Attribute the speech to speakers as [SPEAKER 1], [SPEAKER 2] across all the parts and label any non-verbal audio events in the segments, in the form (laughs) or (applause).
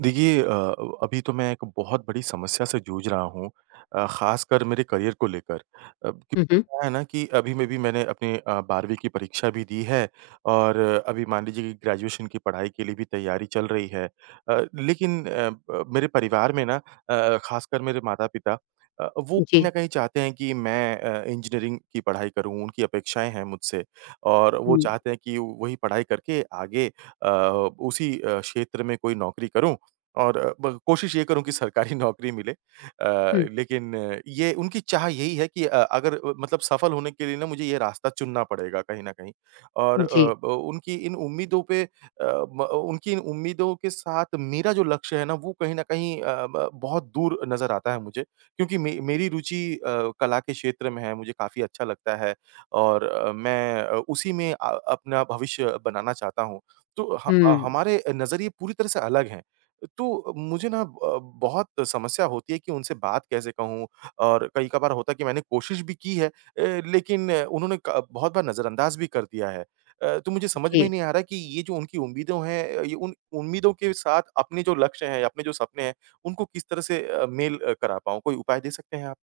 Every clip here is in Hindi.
[SPEAKER 1] देखिए अभी तो मैं एक बहुत बड़ी समस्या से जूझ रहा हूँ। ख़ासकर मेरे करियर को लेकर।
[SPEAKER 2] हुँ, हुँ।
[SPEAKER 1] क्यों है ना कि अभी मैंने अपनी 12वीं की परीक्षा भी दी है और अभी मान लीजिए कि ग्रेजुएशन की पढ़ाई के लिए भी तैयारी चल रही है। लेकिन मेरे परिवार में ना ख़ासकर मेरे माता-पिता वो कहीं
[SPEAKER 2] जी।
[SPEAKER 1] ना कहीं चाहते हैं कि मैं इंजीनियरिंग की पढ़ाई करूं, उनकी अपेक्षाएं हैं मुझसे और वो
[SPEAKER 2] हुँ।
[SPEAKER 1] चाहते हैं कि वही पढ़ाई करके आगे उसी क्षेत्र में कोई नौकरी करूं और अ, ब कोशिश ये करूँ कि सरकारी (laughs) नौकरी मिले।
[SPEAKER 2] हुँ,
[SPEAKER 1] लेकिन ये उनकी चाह यही है कि अ, अगर अ, मतलब सफल होने के लिए ना मुझे ये रास्ता चुनना पड़ेगा कहीं न कहीं और
[SPEAKER 2] जी।
[SPEAKER 1] अ, ब उनकी इन उम्मीदों पे अ, म उनकी इन उम्मीदों के साथ मेरा जो लक्ष्य है ना वो कहीं न कहीं अ, ब बहुत दूर नज़र आता है मुझे। क्योंकि मे मेरी रुचि कला के क्षेत्र में है, मुझे काफ़ी अच्छा लगता है और मैं उसी में अपना भविष्य बनाना चाहता हूँ। तो
[SPEAKER 2] हुँ,
[SPEAKER 1] हमारे नज़रिए पूरी तरह से अलग हैं। तो मुझे ना बहुत समस्या होती है कि उनसे बात कैसे कहूँ? और कई कभार होता है कि मैंने कोशिश भी की है, लेकिन उन्होंने क बहुत बार नज़रअंदाज भी कर दिया है। तो मुझे समझ में
[SPEAKER 2] जी।
[SPEAKER 1] नहीं आ रहा कि ये जो उनकी उम्मीदों हैं, ये उन उम्मीदों के साथ अपने जो लक्ष्य हैं, अपने जो सपने हैं, उनको किस तरह से मेल करा पाऊँ? कोई उपाय दे सकते हैं आप?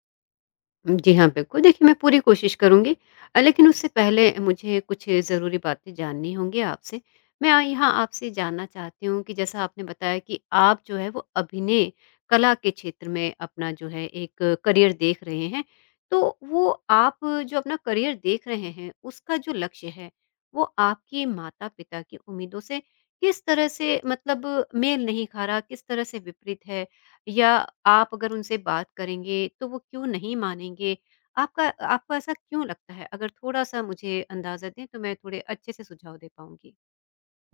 [SPEAKER 2] जी हाँ, बिल्कुल। देखिए, मैं पूरी कोशिश करूँगी, लेकिन उससे पहले मुझे कुछ ज़रूरी बातें जाननी होंगी आपसे। मैं यहाँ आपसे जानना चाहती हूँ कि जैसा आपने बताया कि आप जो है वो अभिनय कला के क्षेत्र में अपना जो है एक करियर देख रहे हैं। तो वो आप जो अपना करियर देख रहे हैं, उसका जो लक्ष्य है, वो आपके माता-पिता की उम्मीदों से किस तरह से मतलब मेल नहीं खा रहा, किस तरह से विपरीत है? या आप अगर उनसे बात करेंगे तो वो क्यों नहीं मानेंगे? आपका आपको ऐसा क्यों लगता है? अगर थोड़ा-सा मुझे अंदाज़ा दें तो मैं थोड़े अच्छे से सुझाव दे पाऊँगी।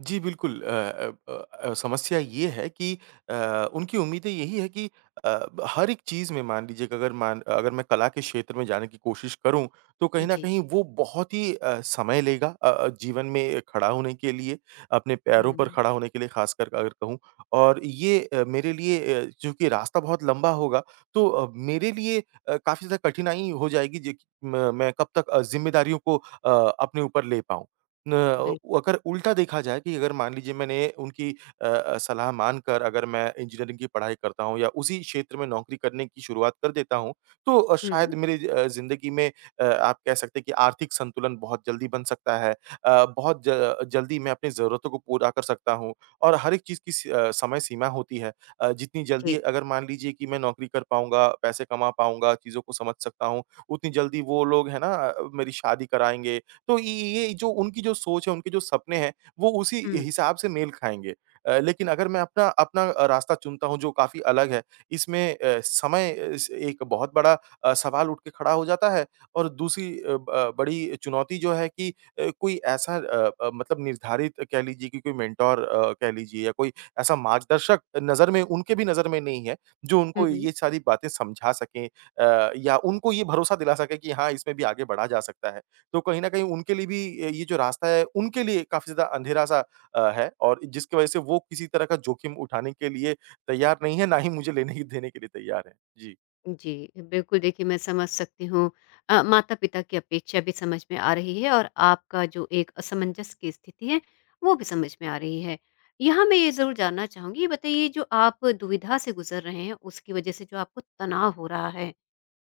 [SPEAKER 1] जी, बिल्कुल। समस्या ये है कि उनकी उम्मीदें यही है कि अ, हर एक चीज़ में मान लीजिए कि अगर मैं कला के क्षेत्र में जाने की कोशिश करूँ, तो कहीं न
[SPEAKER 2] जी।
[SPEAKER 1] कहीं वो बहुत ही समय लेगा जीवन में खड़ा होने के लिए, अपने पैरों पर
[SPEAKER 2] हुँ,
[SPEAKER 1] खड़ा होने के लिए ख़ासकर अगर कहूँ। और ये मेरे लिए चूँकि रास्ता बहुत लंबा होगा, तो मेरे लिए काफ़ी ज़्यादा कठिनाई हो जाएगी जे कि म मैं कब तक ज़िम्मेदारियों को अपने ऊपर ले पाऊँ। न वो
[SPEAKER 2] बिल्कुल।
[SPEAKER 1] अगर उल्टा देखा जाए कि अगर मान लीजिए मैंने उनकी सलाह मानकर अगर मैं इंजीनियरिंग की पढ़ाई करता हूँ या उसी क्षेत्र में नौकरी करने की शुरुआत कर देता हूँ, तो
[SPEAKER 2] हुँ,
[SPEAKER 1] शायद मेरी ज़िंदगी में आप कह सकते हैं कि आर्थिक संतुलन बहुत जल्दी बन सकता है। बहुत ज जल्दी मैं अपनी ज़रूरतों को पूरा कर सकता हूँ और हर एक चीज़ की समय सीमा होती है। जितनी जल्दी
[SPEAKER 2] जी।
[SPEAKER 1] अगर मान लीजिए कि मैं नौकरी कर पाऊँगा, पैसे कमा पाऊँगा, चीज़ों को समझ सकता हूँ, उतनी जल्दी वो लोग है ना मेरी शादी कराएँगे, तो ये जो उनकी जो सोच है, उनके जो सपने हैं, वो उसी
[SPEAKER 2] हुँ।
[SPEAKER 1] हिसाब से मेल खाएँगे। लेकिन अगर मैं अपना अपना रास्ता चुनता हूँ जो काफ़ी अलग है, इसमें समय इस एक बहुत बड़ा सवाल उठ के खड़ा हो जाता है और दूसरी अ, ब बड़ी चुनौती जो है कि कोई ऐसा मतलब निर्धारित कह लीजिए कि कोई मेंटर कह लीजिए या कोई ऐसा मार्गदर्शक नज़र में उनके भी नज़र में नहीं है, जो
[SPEAKER 2] हुँ,
[SPEAKER 1] उनको
[SPEAKER 2] हुँ।
[SPEAKER 1] ये सारी बातें समझा सके, या उनको ये भरोसा दिला सके कि हाँ, इसमें भी आगे बढ़ा जा सकता है। तो कहीं न कहीं उनके लिए भी ये जो रास्ता है, उनके लिए काफ़ी ज़्यादा अंधेरा-सा है और जिसकी वज़ह से वो किसी तरह का जोखिम उठाने के लिए तैयार नहीं है, ना ही मुझे लेने की देने के लिए तैयार है। जी।
[SPEAKER 2] जी, बिल्कुल देखिए मैं समझ सकती हूँ, माता-पिता की अपेक्षा भी समझ में आ रही है और आपका जो एक असमंजस की स्थिति है, वो भी समझ में आ रही है। यहाँ मैं ये ज़रूर जानना चाहूँगी, ये बताइए जो आप दुविधा से गुज़र रहे हैं उसकी वज़ह से जो आपको तनाव हो रहा है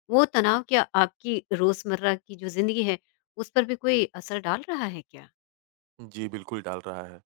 [SPEAKER 2] वो तनाव क्या आपकी रोज़मर्रा की जो ज़िंदगी है, उस पर भी कोई असर डाल रहा है क्या?
[SPEAKER 1] जी, बिल्कुल डाल रहा है।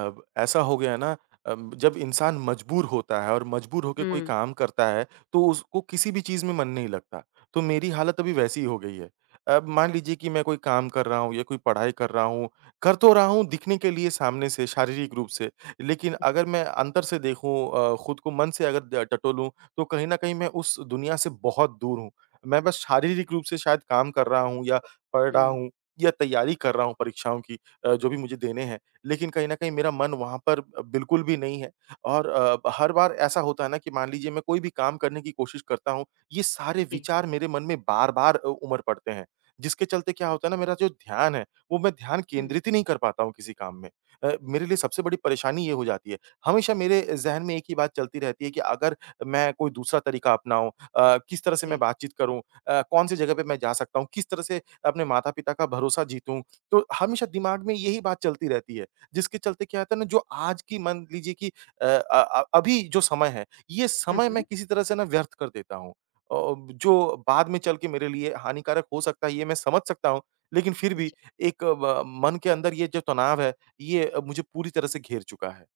[SPEAKER 1] अब ऐसा हो गया ना, जब इंसान मजबूर होता है और मजबूर होके कोई
[SPEAKER 2] हुँ।
[SPEAKER 1] काम करता है, तो उसको किसी भी चीज़ में मन नहीं लगता। तो मेरी हालत अभी वैसी ही हो गई है। अब मान लीजिए कि मैं कोई काम कर रहा हूँ या कोई पढ़ाई कर रहा हूँ, कर तो रहा हूँ दिखने के लिए सामने से, शारीरिक रूप से। लेकिन अगर
[SPEAKER 2] जी।
[SPEAKER 1] मैं अंतर से देखूँ, खुद को मन से अगर ड टटोलूँ, तो कहीं न कहीं मैं उस दुनिया से बहुत दूर हूँ। मैं बस शारीरिक रूप से शायद काम कर रहा हूँ या पढ़
[SPEAKER 2] हुँ।
[SPEAKER 1] रहा हूँ या तैयारी कर रहा हूँ परीक्षाओं की। जो भी मुझे देने हैं। लेकिन कहीं न कहीं मेरा मन वहाँ पर बिल्कुल भी नहीं है और हर बार ऐसा होता है ना कि मान लीजिए मैं कोई भी काम करने की कोशिश करता हूँ, ये सारे
[SPEAKER 2] जी।
[SPEAKER 1] विचार मेरे मन में बार-बार उमड़ पड़ते हैं। जिसके चलते क्या होता है ना, मेरा जो ध्यान है, वो मैं ध्यान
[SPEAKER 2] हुँ।
[SPEAKER 1] केंद्रित ही नहीं कर पाता हूँ किसी काम में। मेरे लिए सबसे बड़ी परेशानी ये हो जाती है। हमेशा मेरे ज़हन में एक ही बात चलती रहती है कि अगर मैं कोई दूसरा तरीका अपनाऊँ, किस तरह से मैं
[SPEAKER 2] जी।
[SPEAKER 1] बातचीत करूँ? कौन-सी जगह पे मैं जा सकता हूँ? किस तरह से अपने माता-पिता का भरोसा जीतूँ? तो हमेशा दिमाग में यही बात चलती रहती है, जिसके चलते क्या होता है ना, जो आज की मान लीजिए कि अभी जो समय है, ये
[SPEAKER 2] हुँ, हुँ।
[SPEAKER 1] समय
[SPEAKER 2] हुँ,
[SPEAKER 1] मैं
[SPEAKER 2] हुँ।
[SPEAKER 1] किसी तरह से ना व्यर्थ कर देता हूँ। जो बाद में चल के मेरे लिए हानिकारक हो सकता है, ये मैं समझ सकता हूँ, लेकिन फिर भी
[SPEAKER 2] जी।
[SPEAKER 1] एक ब मन के अंदर ये जो तनाव है, ये मुझे पूरी तरह से घेर चुका है।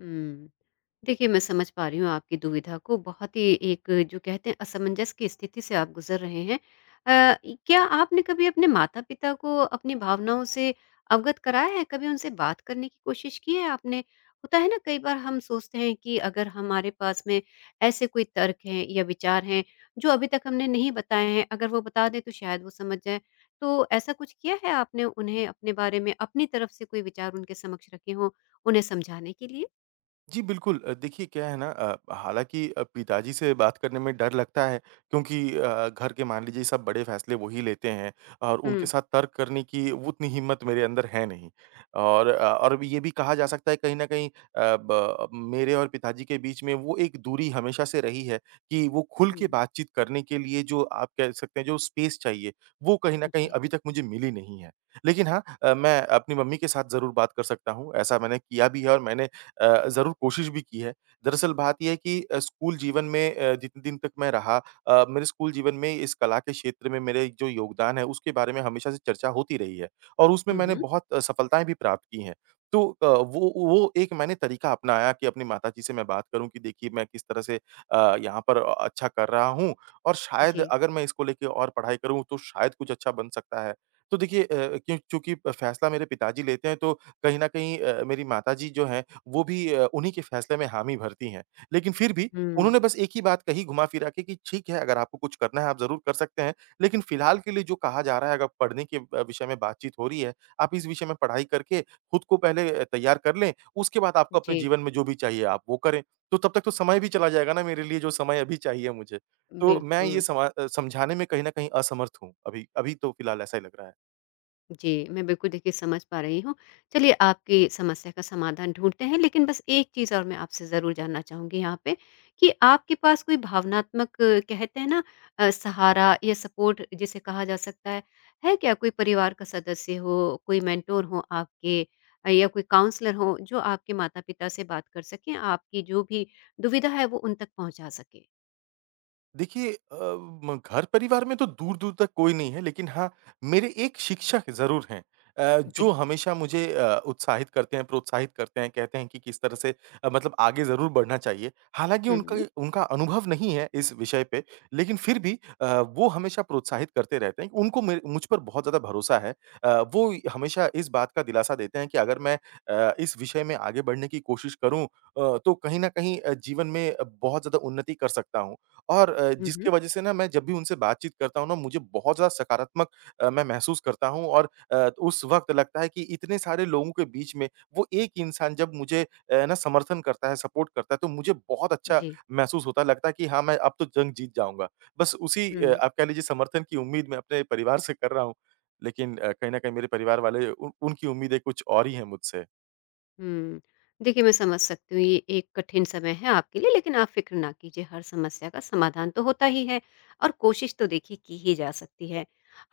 [SPEAKER 2] हम्म। देखिए, मैं समझ पा रही हूँ आपकी दुविधा को, बहुत ही एक जो कहते हैं असमंजस की स्थिति से आप गुज़र रहे हैं। अ, क्या आपने कभी अपने माता-पिता को अपनी भावनाओं से अवगत कराया है? कभी उनसे बात करने की कोशिश की है आपने? होता है ना कई बार हम सोचते हैं कि अगर हमारे पास में ऐसे कोई तर्क हैं या विचार हैं जो अभी तक हमने नहीं बताए हैं, अगर वो बता दें तो शायद वो समझ जाएँ। तो ऐसा कुछ किया है आपने उन्हें अपने बारे में अपनी तरफ से कोई विचार उनके समक्ष रखे हों, उन्हें समझाने के लिए?
[SPEAKER 1] जी, बिल्कुल। देखिए क्या है ना, हालाँकि पिताजी से बात करने में डर लगता है क्योंकि घर के मान लीजिए सब बड़े फ़ैसले वो ही लेते हैं और उनके
[SPEAKER 2] हुँ।
[SPEAKER 1] साथ तर्क करने की उतनी हिम्मत मेरे अंदर है नहीं। और ये भी कहा जा सकता है कहीं न कहीं अ, ब मेरे और पिताजी के बीच में वो एक दूरी हमेशा से रही है कि वो खुल के बातचीत करने के लिए जो आप कह सकते हैं जो स्पेस चाहिए, वो कहीं न कहीं
[SPEAKER 2] जी।
[SPEAKER 1] अभी तक मुझे मिली नहीं है। लेकिन हाँ, मैं अपनी मम्मी के साथ ज़रूर बात कर सकता हूँ, ऐसा मैंने किया भी है और मैंने ज़रूर कोशिश भी की है। दरअसल बात ये है कि स्कूल जीवन में जितने दिन तक मैं रहा मेरे स्कूल जीवन में इस कला के क्षेत्र में मेरे जो योगदान है उसके बारे में हमेशा से चर्चा होती रही है और उसमें
[SPEAKER 2] हुँ,
[SPEAKER 1] मैंने
[SPEAKER 2] हुँ।
[SPEAKER 1] बहुत सफलताएँ भी प्राप्त की हैं। तो वो एक मैंने तरीका अपनाया कि अपनी माताजी से मैं बात करूँ कि देखिए मैं किस तरह से यहाँ पर अच्छा कर रहा हूँ और शायद
[SPEAKER 2] जी।
[SPEAKER 1] अगर मैं इसको लेके और पढ़ाई करूँ तो शायद कुछ अच्छा बन सकता है। तो देखिए, क्यों चूँकि फैसला मेरे पिताजी लेते हैं तो कहीं न कहीं मेरी माताजी जो हैं वो भी उन्हीं के फैसले में हामी भरती हैं। लेकिन फिर भी
[SPEAKER 2] हुँ।
[SPEAKER 1] उन्होंने बस एक ही बात कही घुमा-फिरा के कि ठीक है, अगर आपको कुछ करना है आप ज़रूर कर सकते हैं, लेकिन फ़िलहाल के लिए जो कहा जा रहा है, अगर पढ़ने के विषय में बातचीत हो रही है, आप इस विषय में पढ़ाई करके खुद को पहले तैयार कर लें, उसके बाद आपको अपने
[SPEAKER 2] जी,
[SPEAKER 1] जीवन में जो भी चाहिए आप वो करें। तो तब तक तो समय भी चला जाएगा ना, मेरे लिए जो समय अभी चाहिए मुझे। तो मैं ये
[SPEAKER 2] बिल्कुल।
[SPEAKER 1] समझाने में कहीं न कहीं असमर्थ हूँ। अभी अभी तो फ़िलहाल ऐसा ही लग रहा है।
[SPEAKER 2] जी, मैं बिल्कुल देखिए समझ पा रही हूँ। चलिए आपकी समस्या का समाधान ढूँढते हैं, लेकिन बस एक चीज़ और मैं आपसे ज़रूर जानना चाहूँगी यहाँ पे कि आपके पास कोई भावनात्मक, कहते हैं ना, सहारा या सपोर्ट जिसे कहा जा सकता है क्या? कोई परिवार का सदस्य हो, कोई मेंटोर हो आपके, या कोई काउंसलर हो जो आपके माता-पिता से बात कर सकें, आपकी जो भी दुविधा है वो उन तक पहुँचा सकें?
[SPEAKER 1] देखिए, अ, म घर परिवार में तो दूर-दूर तक कोई नहीं है, लेकिन हाँ, मेरे एक शिक्षक ज़रूर हैं जो
[SPEAKER 2] जी।
[SPEAKER 1] हमेशा मुझे उत्साहित करते हैं, प्रोत्साहित करते हैं, कहते हैं कि किस तरह से मतलब आगे ज़रूर बढ़ना चाहिए। हालाँकि
[SPEAKER 2] हुँ,
[SPEAKER 1] उनका
[SPEAKER 2] हुँ।
[SPEAKER 1] उनका अनुभव नहीं है इस विषय पे, लेकिन फिर भी वो हमेशा प्रोत्साहित करते रहते हैं। उनको मेर मुझ पर बहुत ज़्यादा भरोसा है। वो हमेशा इस बात का दिलासा देते हैं कि अगर मैं इस विषय में आगे बढ़ने की कोशिश करूँ, तो कहीं न कहीं जीवन में बहुत ज़्यादा उन्नति कर सकता हूँ। और
[SPEAKER 2] हुँ,
[SPEAKER 1] जिसकी
[SPEAKER 2] हुँ।
[SPEAKER 1] वजह से ना मैं जब भी उनसे बातचीत करता हूँ ना मुझे बहुत ज़्यादा सकारात्मक मैं महसूस करता हूँ, और उस वक़्त लगता है कि इतने सारे लोगों के बीच में वो एक इंसान जब मुझे समर्थन करता है, सपोर्ट करता है, तो मुझे बहुत अच्छा
[SPEAKER 2] जी।
[SPEAKER 1] महसूस होता है। लगता है कि हाँ, मैं अब तो जंग जीत जाऊँगा। बस उसी
[SPEAKER 2] हुँ,
[SPEAKER 1] आप कह लीजिए समर्थन की उम्मीद मैं अपने परिवार से कर रहा हूँ। लेकिन कहीं न कहीं मेरे परिवार वाले उन उनकी उम्मीदें कुछ और ही हैं मुझसे।
[SPEAKER 2] हुँ। देखिए, मैं समझ सकती हूँ, ये एक कठिन समय है आपके लिए, लेकिन आप फ़िक्र ना कीजिए, हर समस्या का समाधान तो होता ही है और कोशिश तो देखिए की ही जा सकती है।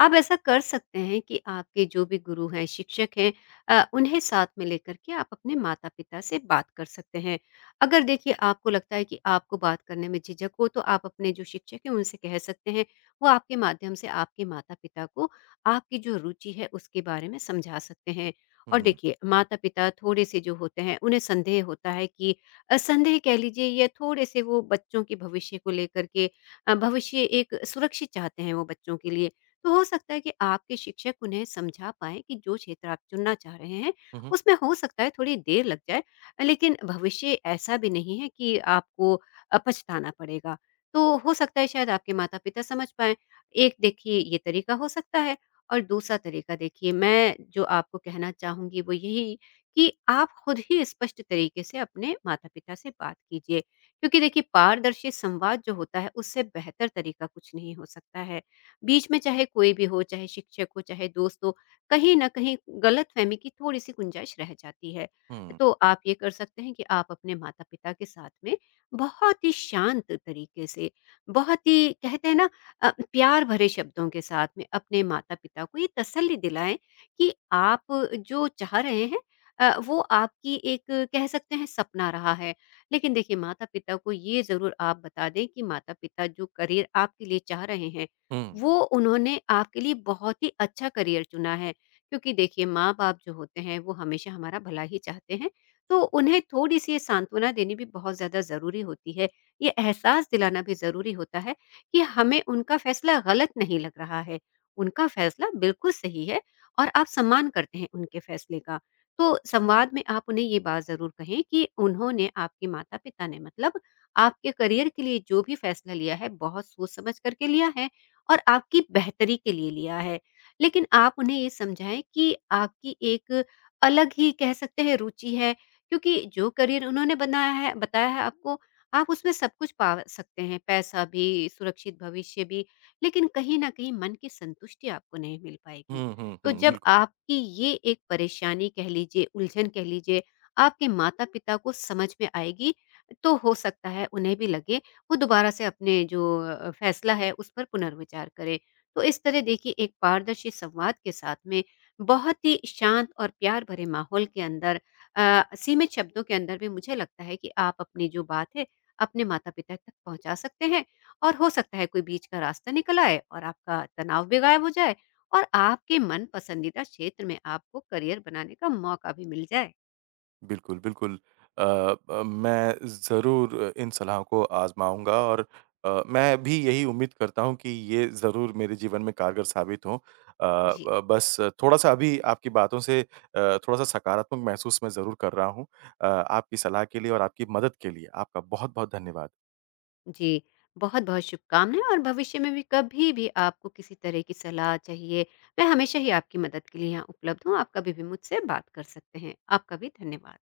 [SPEAKER 2] आप ऐसा कर सकते हैं कि आपके जो भी गुरु हैं, शिक्षक हैं, उन्हें साथ में लेकर के आप अपने माता-पिता से बात कर सकते हैं। अगर देखिए आपको लगता है कि आपको बात करने में झिझक हो, तो आप अपने जो शिक्षक हैं, उनसे कह सकते हैं। वो आपके माध्यम से आपके माता-पिता को आपकी जो रुचि है, उसके बारे में समझा सकते हैं। और
[SPEAKER 1] हुँ।
[SPEAKER 2] देखिए माता-पिता थोड़े से जो होते हैं उन्हें संदेह होता है कि संदेह कह लीजिए या थोड़े से वो बच्चों के भविष्य को लेकर के भविष्य एक सुरक्षित चाहते हैं वो बच्चों के लिए। तो हो सकता है कि आपके शिक्षक उन्हें समझा पाएँ कि जो क्षेत्र आप चुनना चाह रहे हैं,
[SPEAKER 1] हुँ, हुँ।
[SPEAKER 2] उसमें हो सकता है थोड़ी देर लग जाए, लेकिन भविष्य ऐसा भी नहीं है कि आपको पछताना पड़ेगा। तो हो सकता है शायद आपके माता-पिता समझ पाएँ। एक देखिए ये तरीका हो सकता है और दूसरा तरीका देखिए मैं जो आपको कहना चाहूँगी वो यही कि आप खुद ही स्पष्ट तरीके से अपने माता-पिता से बात कीजिए। क्योंकि देखिए पारदर्शी संवाद जो होता है उससे बेहतर तरीका कुछ नहीं हो सकता है। बीच में चाहे कोई भी हो, चाहे शिक्षक हो, चाहे दोस्त हो, कहीं न कहीं गलतफ़हमी की थोड़ी-सी गुंजाइश रह जाती है।
[SPEAKER 1] हुँ।
[SPEAKER 2] तो आप ये कर सकते हैं कि आप अपने माता-पिता के साथ में बहुत ही शांत तरीके से, बहुत ही कहते हैं ना, प्यार भरे शब्दों के साथ में अपने माता-पिता को ये तसल्ली दिलाएँ कि आप जो चाह रहे हैं, वो आपकी एक कह सकते हैं सपना रहा है। लेकिन देखिए माता-पिता को ये ज़रूर आप बता दें कि माता-पिता जो करियर आपके लिए चाह रहे हैं,
[SPEAKER 1] हुँ।
[SPEAKER 2] वो उन्होंने आपके लिए बहुत ही अच्छा करियर चुना है। क्योंकि देखिए माँ-बाप जो होते हैं वो हमेशा हमारा भला ही चाहते हैं, तो उन्हें थोड़ी-सी ये सांत्वना देनी भी बहुत ज़्यादा ज़रूरी होती है। ये एहसास दिलाना भी ज़रूरी होता है कि हमें उनका फैसला गलत नहीं लग रहा है, उनका फैसला बिल्कुल सही है और आप सम्मान करते हैं उनके फैसले का। तो संवाद में आप उन्हें ये बात ज़रूर कहें कि उन्होंने, आपके माता-पिता ने मतलब आपके करियर के लिए जो भी फैसला लिया है, बहुत सोच-समझ कर के लिया है और आपकी बेहतरी के लिए लिया है। लेकिन आप उन्हें ये समझाएँ कि आपकी एक अलग ही कह सकते हैं रुचि है, क्योंकि जो करियर उन्होंने बनाया है बताया है आपको, आप उसमें सब कुछ पा सकते हैं, पैसा भी, सुरक्षित भविष्य भी, लेकिन कहीं न कहीं मन की संतुष्टि आपको नहीं मिल पाएगी।
[SPEAKER 1] हुँ, हुँ,
[SPEAKER 2] तो
[SPEAKER 1] हुँ,
[SPEAKER 2] जब
[SPEAKER 1] बिल्कुल।
[SPEAKER 2] आपकी ये एक परेशानी कह लीजिए, उलझन कह लीजिए, आपके माता-पिता को समझ में आएगी, तो हो सकता है उन्हें भी लगे, वो दोबारा से अपने जो फैसला है उस पर पुनर्विचार करें। तो इस तरह देखिए एक पारदर्शी संवाद के साथ में बहुत ही शांत और प्यार भरे माहौल के अंदर, सीमित शब्दों के अंदर भी मुझे लगता है कि आप अपनी जो बात है अपने माता पिता तक पहुंचा सकते हैं और हो सकता है कोई बीच का रास्ता निकल आए और आपका तनाव भी गायब हो जाए और आपके मन पसंदीदा क्षेत्र में आपको करियर बनाने का मौका भी मिल जाए।
[SPEAKER 1] बिल्कुल, बिल्कुल। अ मैं ज़रूर इन सलाहों को आज़माऊँगा और मैं भी यही उम्मीद करता हूँ कि ये ज़रूर मेरे जीवन में कारगर साबित हों।
[SPEAKER 2] जी।
[SPEAKER 1] बस थोड़ा-सा अभी आपकी बातों से थोड़ा-सा सकारात्मक महसूस मैं ज़रूर कर रहा हूँ। आपकी सलाह के लिए और आपकी मदद के लिए आपका बहुत-बहुत धन्यवाद।
[SPEAKER 2] जी, बहुत बहुत शुभकामनाएं और भविष्य में भी कभी भी आपको किसी तरह की सलाह चाहिए मैं हमेशा ही आपकी मदद के लिए यहाँ उपलब्ध हूँ। आप कभी भी मुझसे बात कर सकते हैं। आपका भी धन्यवाद।